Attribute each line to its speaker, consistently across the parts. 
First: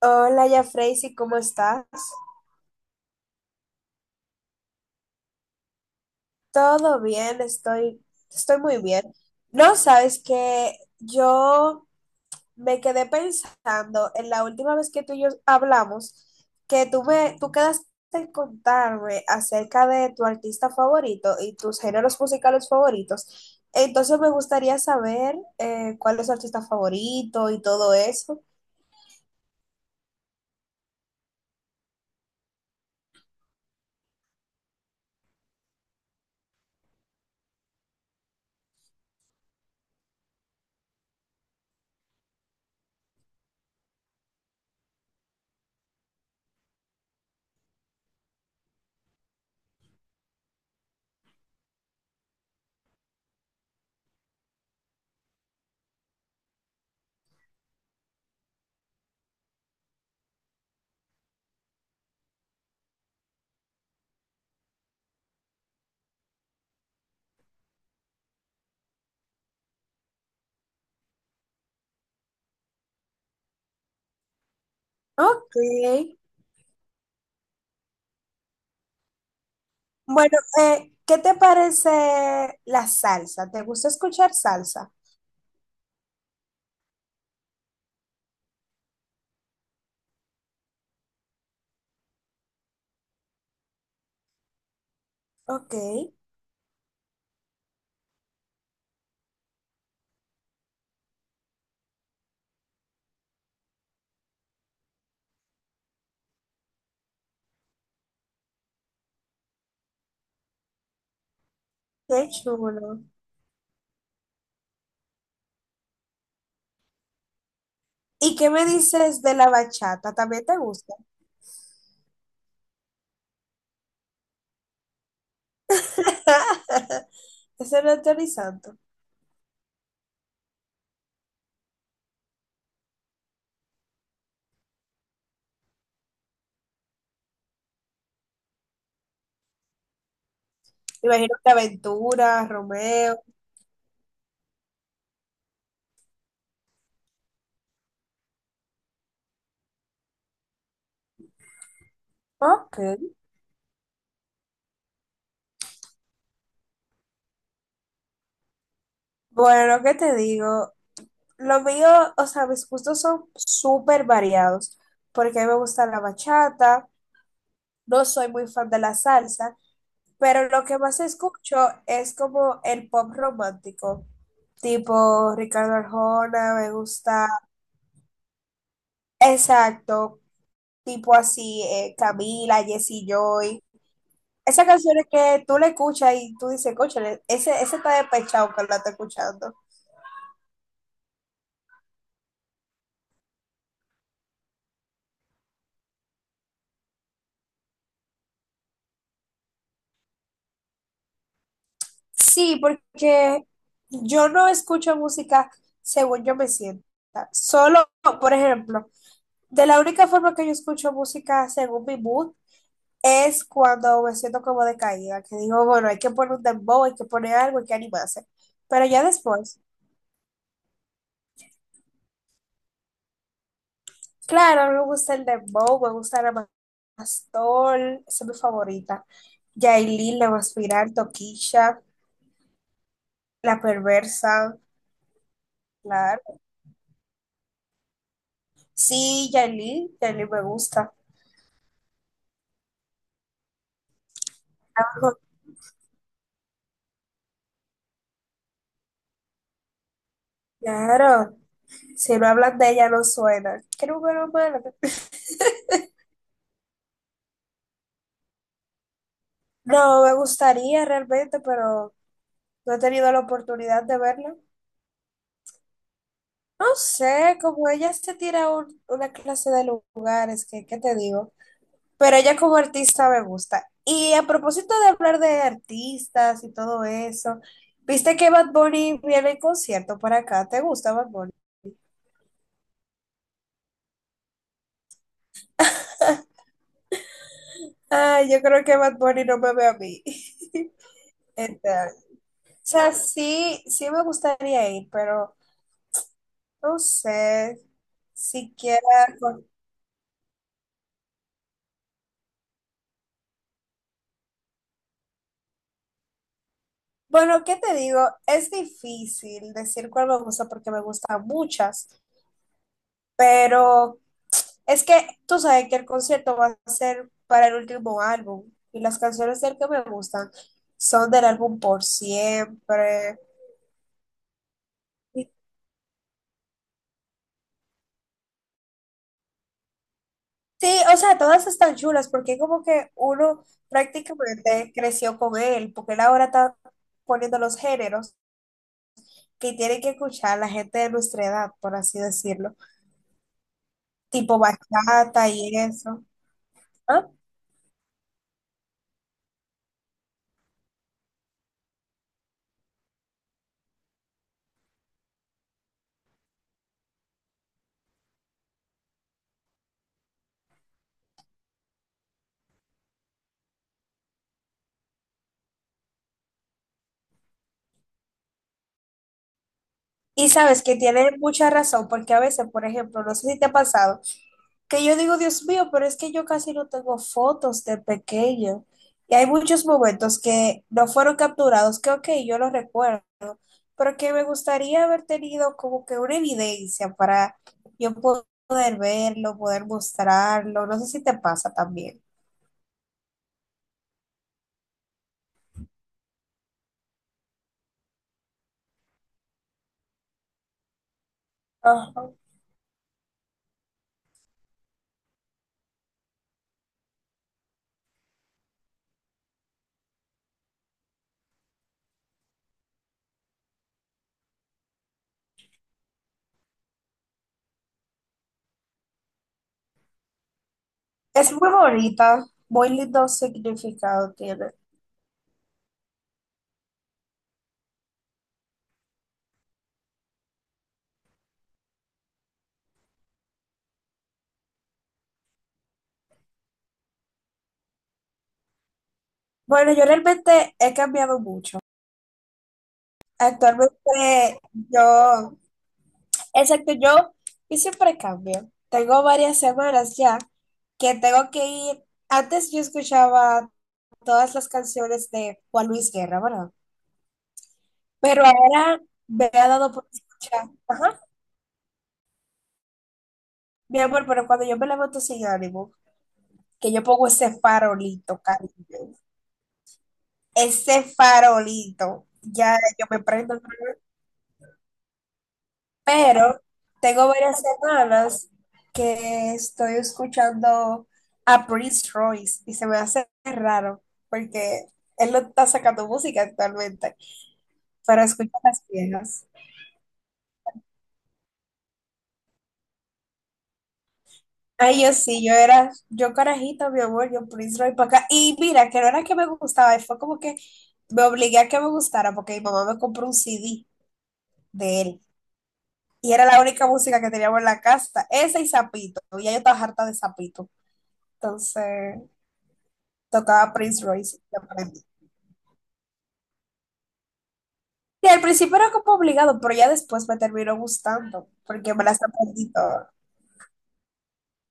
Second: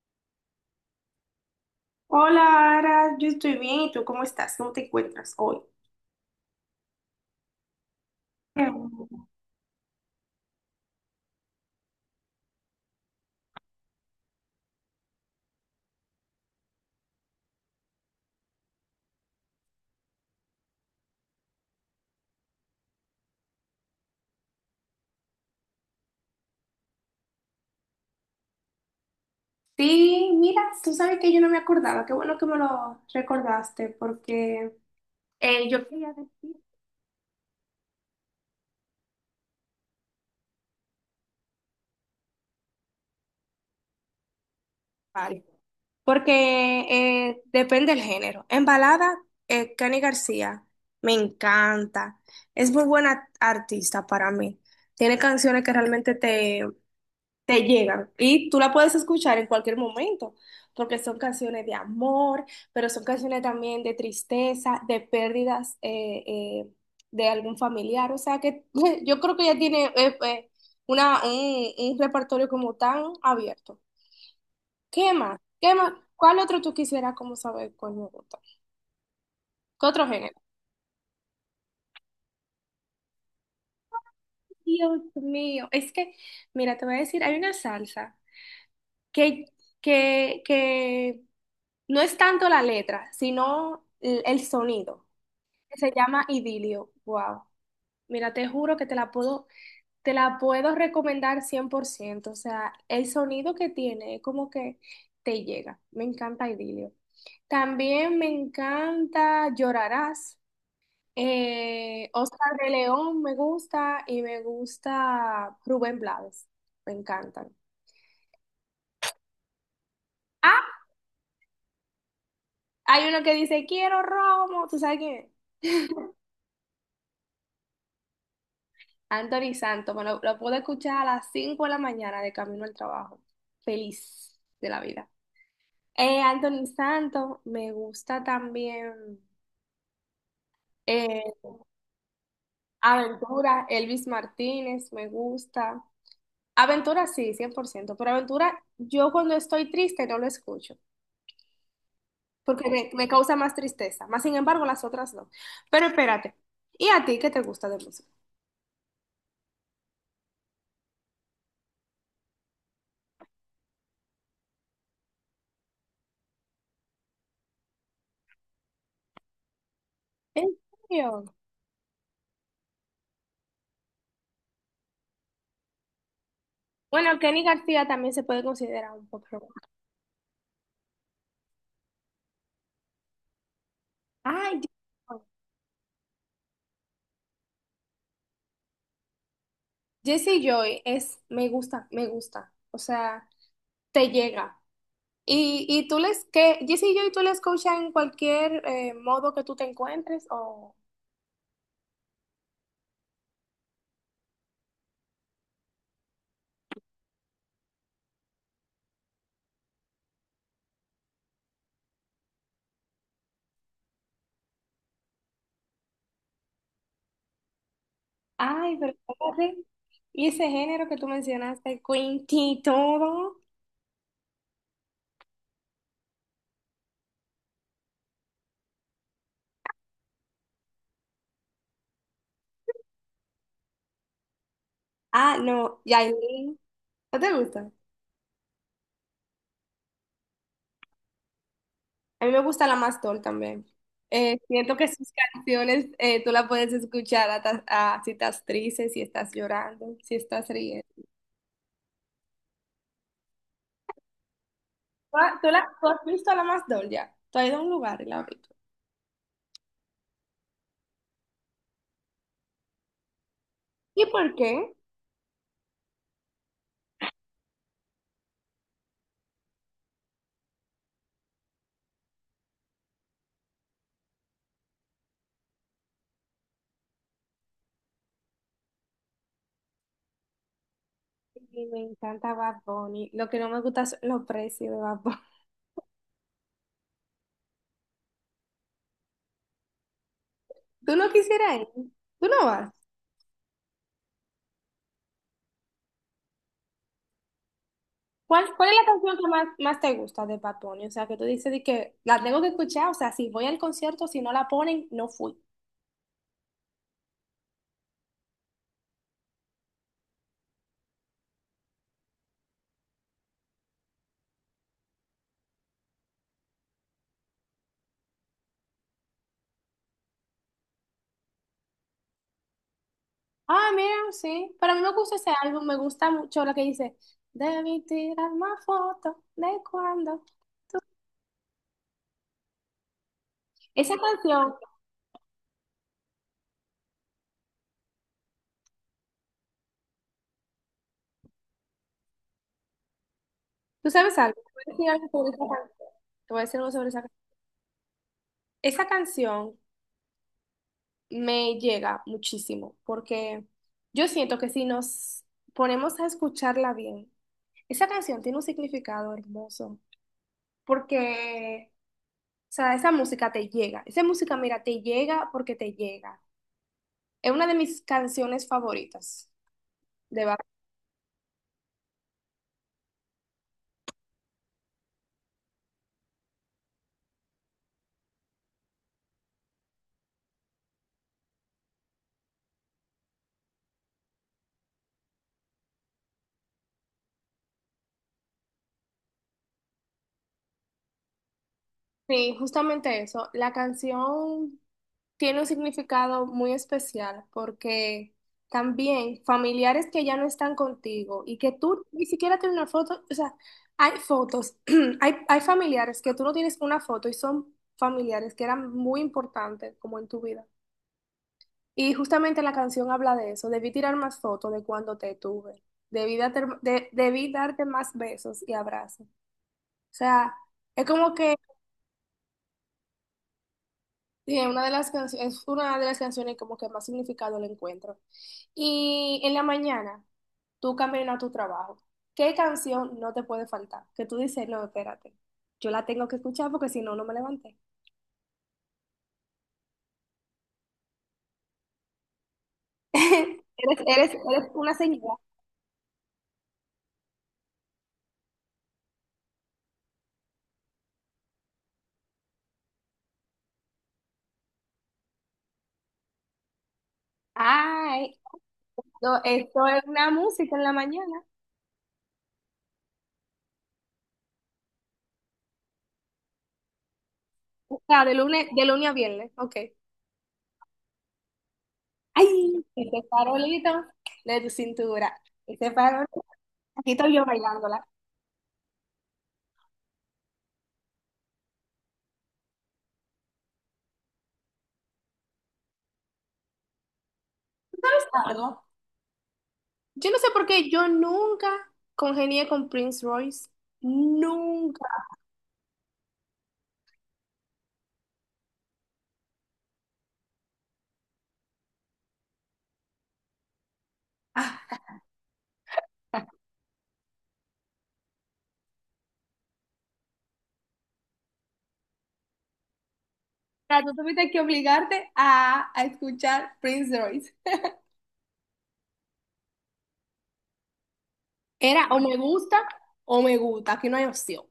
Speaker 1: Hola, ya Freysi, ¿cómo estás?
Speaker 2: Hola, Ara, yo estoy bien. ¿Y tú cómo estás? ¿Cómo te encuentras hoy?
Speaker 1: Todo bien, estoy, estoy
Speaker 2: Qué
Speaker 1: muy bien.
Speaker 2: bueno.
Speaker 1: No, sabes que yo me quedé pensando en la última vez que tú y yo hablamos, que tú me, tú quedaste en contarme acerca de tu artista favorito y tus géneros musicales favoritos. Entonces me gustaría saber cuál es tu artista favorito y todo eso.
Speaker 2: Sí, mira, tú sabes que yo no me acordaba. Qué bueno que me lo recordaste porque yo quería decir varios. Porque depende del género. En balada, Cani García me encanta. Es muy buena artista para mí. Tiene canciones que realmente te llegan y tú la puedes escuchar en cualquier momento, porque son canciones de amor, pero son canciones también de tristeza, de pérdidas eh, de algún familiar, o sea que yo creo que ya tiene un repertorio como tan abierto. ¿Qué más?
Speaker 1: Ok.
Speaker 2: ¿Qué más? ¿Cuál otro tú quisieras como saber cuál me gusta? ¿Qué otro género?
Speaker 1: Bueno, ¿qué te parece la salsa? ¿Te gusta escuchar salsa?
Speaker 2: Dios mío, es que, mira, te voy a decir, hay una salsa que, que no es tanto la letra, sino el sonido,
Speaker 1: Ok,
Speaker 2: que se llama Idilio. Wow. Mira, te juro que te la puedo recomendar 100%. O sea, el sonido que tiene es como que te llega. Me encanta Idilio. También me encanta Llorarás.
Speaker 1: qué
Speaker 2: Oscar de
Speaker 1: chulo.
Speaker 2: León me gusta y me gusta Rubén Blades. Me encantan.
Speaker 1: ¿Y qué me dices de la bachata? ¿También te
Speaker 2: Ah,
Speaker 1: gusta?
Speaker 2: hay uno que dice, quiero romo. ¿Tú sabes quién es?
Speaker 1: Ese no es Tony Santo.
Speaker 2: Anthony Santos, lo pude escuchar a las 5 de la mañana de camino al trabajo. Feliz de la vida. Anthony Santos, me gusta también.
Speaker 1: Me
Speaker 2: eh,
Speaker 1: imagino que Aventura, Romeo.
Speaker 2: Aventura, Elvis Martínez, me gusta. Aventura sí, 100%, pero Aventura yo cuando estoy triste no lo escucho, porque
Speaker 1: Ok.
Speaker 2: me causa más tristeza. Más sin embargo, las otras no. Pero espérate, ¿y a ti qué te gusta de música?
Speaker 1: Bueno, ¿qué te digo? Lo mío, o sea, mis gustos son súper variados, porque a mí me gusta la bachata, no soy muy fan de la salsa,
Speaker 2: ¿En
Speaker 1: pero lo que más
Speaker 2: serio?
Speaker 1: escucho es como el pop romántico. Tipo Ricardo Arjona, me
Speaker 2: Bueno,
Speaker 1: gusta,
Speaker 2: Kenny García también se puede considerar un pop rock.
Speaker 1: exacto, tipo así, Camila, Jesse Joy.
Speaker 2: Ay,
Speaker 1: Esas canciones
Speaker 2: Dios.
Speaker 1: que tú le escuchas y tú dices, cóchale, ese está despechado que la está escuchando.
Speaker 2: Jessie Joy es, me gusta, o sea, te llega. Y tú les, que Jessie Joy tú la escuchas en cualquier modo que tú te encuentres o...
Speaker 1: Sí, porque yo no escucho música según yo me sienta. Solo, por ejemplo, de la única forma que yo escucho música según mi mood es cuando me siento como decaída, que digo, bueno, hay que poner un dembow, hay que poner algo, hay que animarse.
Speaker 2: Ay,
Speaker 1: Pero
Speaker 2: pero
Speaker 1: ya
Speaker 2: espérate,
Speaker 1: después,
Speaker 2: y ese género que tú mencionaste, Quinty todo.
Speaker 1: claro, me gusta el dembow, me gusta la Pastor, esa es mi favorita. Yailin, la Maspiral, Toquilla, la Perversa,
Speaker 2: Ah, no,
Speaker 1: claro.
Speaker 2: Yailin, ¿no te gusta?
Speaker 1: Sí, Yailin, Yailin me gusta.
Speaker 2: A mí me gusta la Mastol también. Siento que sus canciones tú las puedes escuchar ah, si estás triste, si estás llorando, si estás riendo.
Speaker 1: Claro, si no hablan de ella no suena. Qué número malo.
Speaker 2: Ah, ¿tú, la, tú has visto a la más doll ya? Tú has ido a un lugar y la has visto.
Speaker 1: No, me gustaría realmente, pero no he tenido la oportunidad de
Speaker 2: ¿Y
Speaker 1: verla.
Speaker 2: por qué?
Speaker 1: No sé, como ella se tira un- una clase de lugares, que, ¿qué te digo? Pero ella como artista me gusta. Y a propósito de hablar de artistas y todo eso, ¿viste que Bad Bunny viene en concierto para acá? ¿Te gusta Bad Bunny?
Speaker 2: Y me encanta Bad Bunny. Lo que no me gusta son los precios de Bad Bunny.
Speaker 1: Ay, yo creo que Bad Bunny no me ve a mí.
Speaker 2: ¿Tú no quisieras ir?
Speaker 1: Entonces,
Speaker 2: ¿Tú no
Speaker 1: o
Speaker 2: vas?
Speaker 1: sea, sí, sí me gustaría ir, pero no sé
Speaker 2: ¿Cuál, cuál es
Speaker 1: siquiera.
Speaker 2: la canción que más te gusta de Bad Bunny? O sea, que tú dices de que la tengo que escuchar. O sea, si voy al concierto, si no la ponen, no fui.
Speaker 1: Bueno, ¿qué te digo? Es difícil decir cuál me gusta porque me gustan muchas, pero es que tú sabes que el concierto va a ser para el último álbum y las canciones del que me gustan son del álbum Por Siempre.
Speaker 2: Ah, mira, sí. Para mí me gusta
Speaker 1: Y
Speaker 2: ese álbum. Me gusta mucho lo que dice. Debí tirar más fotos de cuando.
Speaker 1: sí, o sea, todas están chulas porque como que uno
Speaker 2: Esa canción,
Speaker 1: prácticamente creció con él, porque él ahora está poniendo los géneros que tiene que escuchar la gente de nuestra edad, por así decirlo,
Speaker 2: ¿tú sabes algo?
Speaker 1: tipo
Speaker 2: Te voy a decir algo
Speaker 1: bachata
Speaker 2: sobre esa
Speaker 1: y
Speaker 2: canción.
Speaker 1: eso.
Speaker 2: Te voy a decir algo sobre esa
Speaker 1: ¿Ah?
Speaker 2: Esa canción me llega muchísimo porque yo siento que si nos ponemos a escucharla bien, esa canción tiene un significado hermoso porque, o sea, esa música te llega. Esa música, mira, te llega porque te llega. Es una de mis canciones favoritas de
Speaker 1: Y
Speaker 2: Bad
Speaker 1: sabes que tiene mucha razón, porque a veces, por ejemplo, no sé si te ha pasado, que yo digo, Dios mío, pero es que yo casi no tengo fotos de pequeño. Y hay muchos momentos que no fueron capturados, que ok, yo los recuerdo, pero que me gustaría haber tenido como que una evidencia para yo poder verlo, poder mostrarlo. No sé si te pasa también.
Speaker 2: Bunny. Sí, justamente eso. La canción tiene un significado muy especial porque también familiares que ya no están contigo y que tú ni
Speaker 1: Ajá.
Speaker 2: siquiera tienes una foto, o sea, hay fotos, hay familiares que tú no tienes una foto y son familiares que eran muy importantes como en tu vida. Y justamente la canción habla de eso, debí tirar más fotos de cuando te tuve, debí darte más besos y abrazos. O sea, es como
Speaker 1: Es
Speaker 2: que
Speaker 1: muy bonita, muy lindo significado
Speaker 2: sí, es
Speaker 1: tiene.
Speaker 2: una de las es una de las canciones como que más significado le encuentro. Y en la mañana, tú caminas a tu trabajo. ¿Qué canción no te puede faltar? Que tú dices, no, espérate, yo la tengo que escuchar porque si no, no me levanté.
Speaker 1: Bueno, yo realmente he cambiado mucho. Actualmente
Speaker 2: Eres una señora.
Speaker 1: yo, exacto, yo siempre cambio. Tengo varias semanas ya que tengo que ir. Antes yo escuchaba todas las canciones de Juan Luis Guerra, ¿verdad?
Speaker 2: Ay,
Speaker 1: Pero ahora
Speaker 2: no,
Speaker 1: me ha
Speaker 2: esto
Speaker 1: dado
Speaker 2: es
Speaker 1: por
Speaker 2: una
Speaker 1: escuchar.
Speaker 2: música en la
Speaker 1: Ajá.
Speaker 2: mañana.
Speaker 1: Mi amor, pero cuando yo me levanto sin ánimo, que yo pongo ese
Speaker 2: O sea,
Speaker 1: farolito, cariño,
Speaker 2: de lunes a viernes, ok.
Speaker 1: ese farolito, ya
Speaker 2: Ay,
Speaker 1: yo me
Speaker 2: ese
Speaker 1: prendo.
Speaker 2: farolito de tu cintura. Ese farolito,
Speaker 1: Pero
Speaker 2: aquí
Speaker 1: tengo
Speaker 2: estoy yo
Speaker 1: varias
Speaker 2: bailándola.
Speaker 1: semanas que estoy escuchando a Prince Royce y se me hace raro porque él no está sacando música actualmente,
Speaker 2: ¿Tú
Speaker 1: pero
Speaker 2: sabes
Speaker 1: escucho las
Speaker 2: algo?
Speaker 1: viejas.
Speaker 2: Yo no sé por qué yo nunca congenié con Prince Royce.
Speaker 1: Ay,
Speaker 2: Nunca.
Speaker 1: yo sí, yo era, yo carajita, mi amor, yo Prince Royce para acá. Y mira, que no era que me gustaba, fue como que me obligué a que me gustara porque mi mamá me compró un CD
Speaker 2: Ah,
Speaker 1: de él y era la única música que teníamos en la casa, ese y Zapito, y ya yo estaba harta de Zapito. Entonces tocaba
Speaker 2: o sea,
Speaker 1: Prince
Speaker 2: tú
Speaker 1: Royce
Speaker 2: tuviste
Speaker 1: y
Speaker 2: que
Speaker 1: aprendí.
Speaker 2: obligarte a escuchar Prince Royce.
Speaker 1: Y al principio era como obligado, pero ya después me terminó gustando, porque
Speaker 2: Era
Speaker 1: me las aprendí todas.
Speaker 2: o me gusta, aquí no hay opción.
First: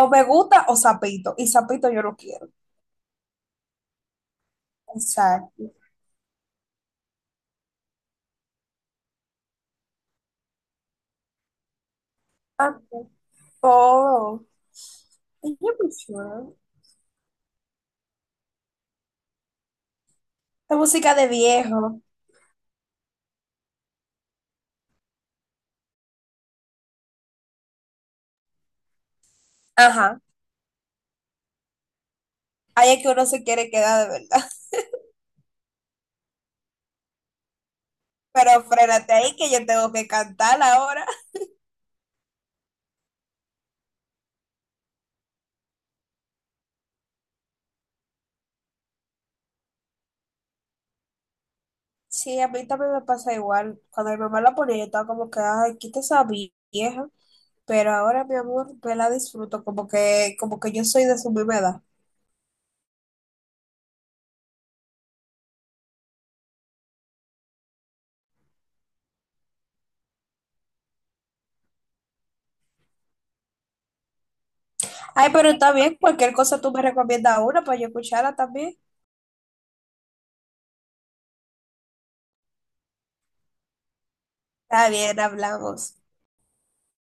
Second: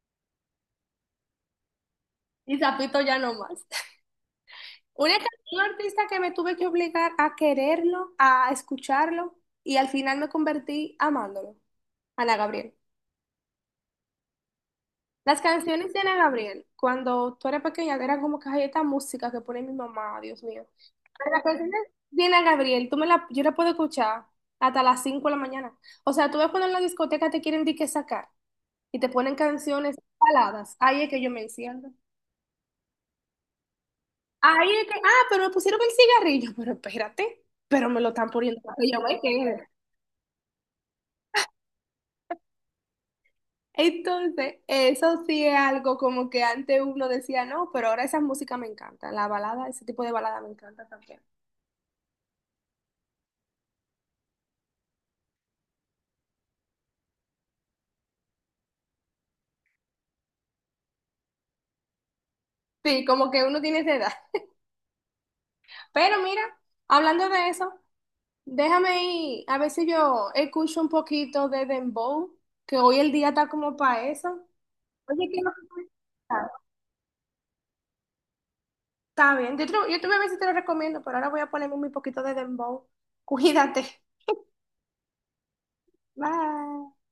Speaker 1: O me gusta o sapito, y sapito yo no quiero.
Speaker 2: Y Zapito ya no más. Una can- un
Speaker 1: Exacto.
Speaker 2: artista que me tuve que obligar a quererlo, a escucharlo, y al final me convertí amándolo, Ana Gabriel.
Speaker 1: Ah, oh,
Speaker 2: Las
Speaker 1: y yo,
Speaker 2: canciones de
Speaker 1: pues,
Speaker 2: Ana
Speaker 1: bueno,
Speaker 2: Gabriel, cuando tú eras pequeña, eran como que "Ay, esta música que pone mi mamá, Dios mío".
Speaker 1: la música de
Speaker 2: La canción de
Speaker 1: viejo.
Speaker 2: Diana Gabriel, yo la puedo escuchar hasta las 5 de la mañana. O sea, tú ves cuando en la discoteca te quieren de que sacar y te ponen canciones
Speaker 1: Ajá.
Speaker 2: baladas. Ahí es que yo me enciendo.
Speaker 1: Ahí es que uno se quiere quedar de verdad.
Speaker 2: Ahí es que, ah, pero me pusieron el cigarrillo. Pero espérate, pero me lo están poniendo
Speaker 1: Pero
Speaker 2: para que yo
Speaker 1: frénate
Speaker 2: me
Speaker 1: ahí que yo
Speaker 2: quede.
Speaker 1: tengo que cantar ahora.
Speaker 2: Entonces, eso sí es algo como que antes uno decía, no, pero ahora esa música me encanta. La balada, ese tipo de balada me encanta también.
Speaker 1: Sí, a mí también me pasa igual. Cuando mi mamá la ponía, yo estaba como que, ay, quita esa vieja. Pero ahora, mi amor, me la disfruto como que yo soy de su misma edad.
Speaker 2: Sí, como que uno tiene esa edad. Pero mira, hablando de eso. Déjame ir, a ver si yo escucho un poquito de Dembow, que hoy el día está como para eso. Oye,
Speaker 1: Ay,
Speaker 2: ¿qué es lo
Speaker 1: pero
Speaker 2: que
Speaker 1: está
Speaker 2: tú
Speaker 1: bien, cualquier
Speaker 2: escuchas?
Speaker 1: cosa tú me recomiendas una para yo escucharla también.
Speaker 2: Está bien, yo te voy a ver si te lo recomiendo, pero ahora voy a ponerme un poquito de Dembow. Cuídate.
Speaker 1: Está bien, hablamos.
Speaker 2: Bye.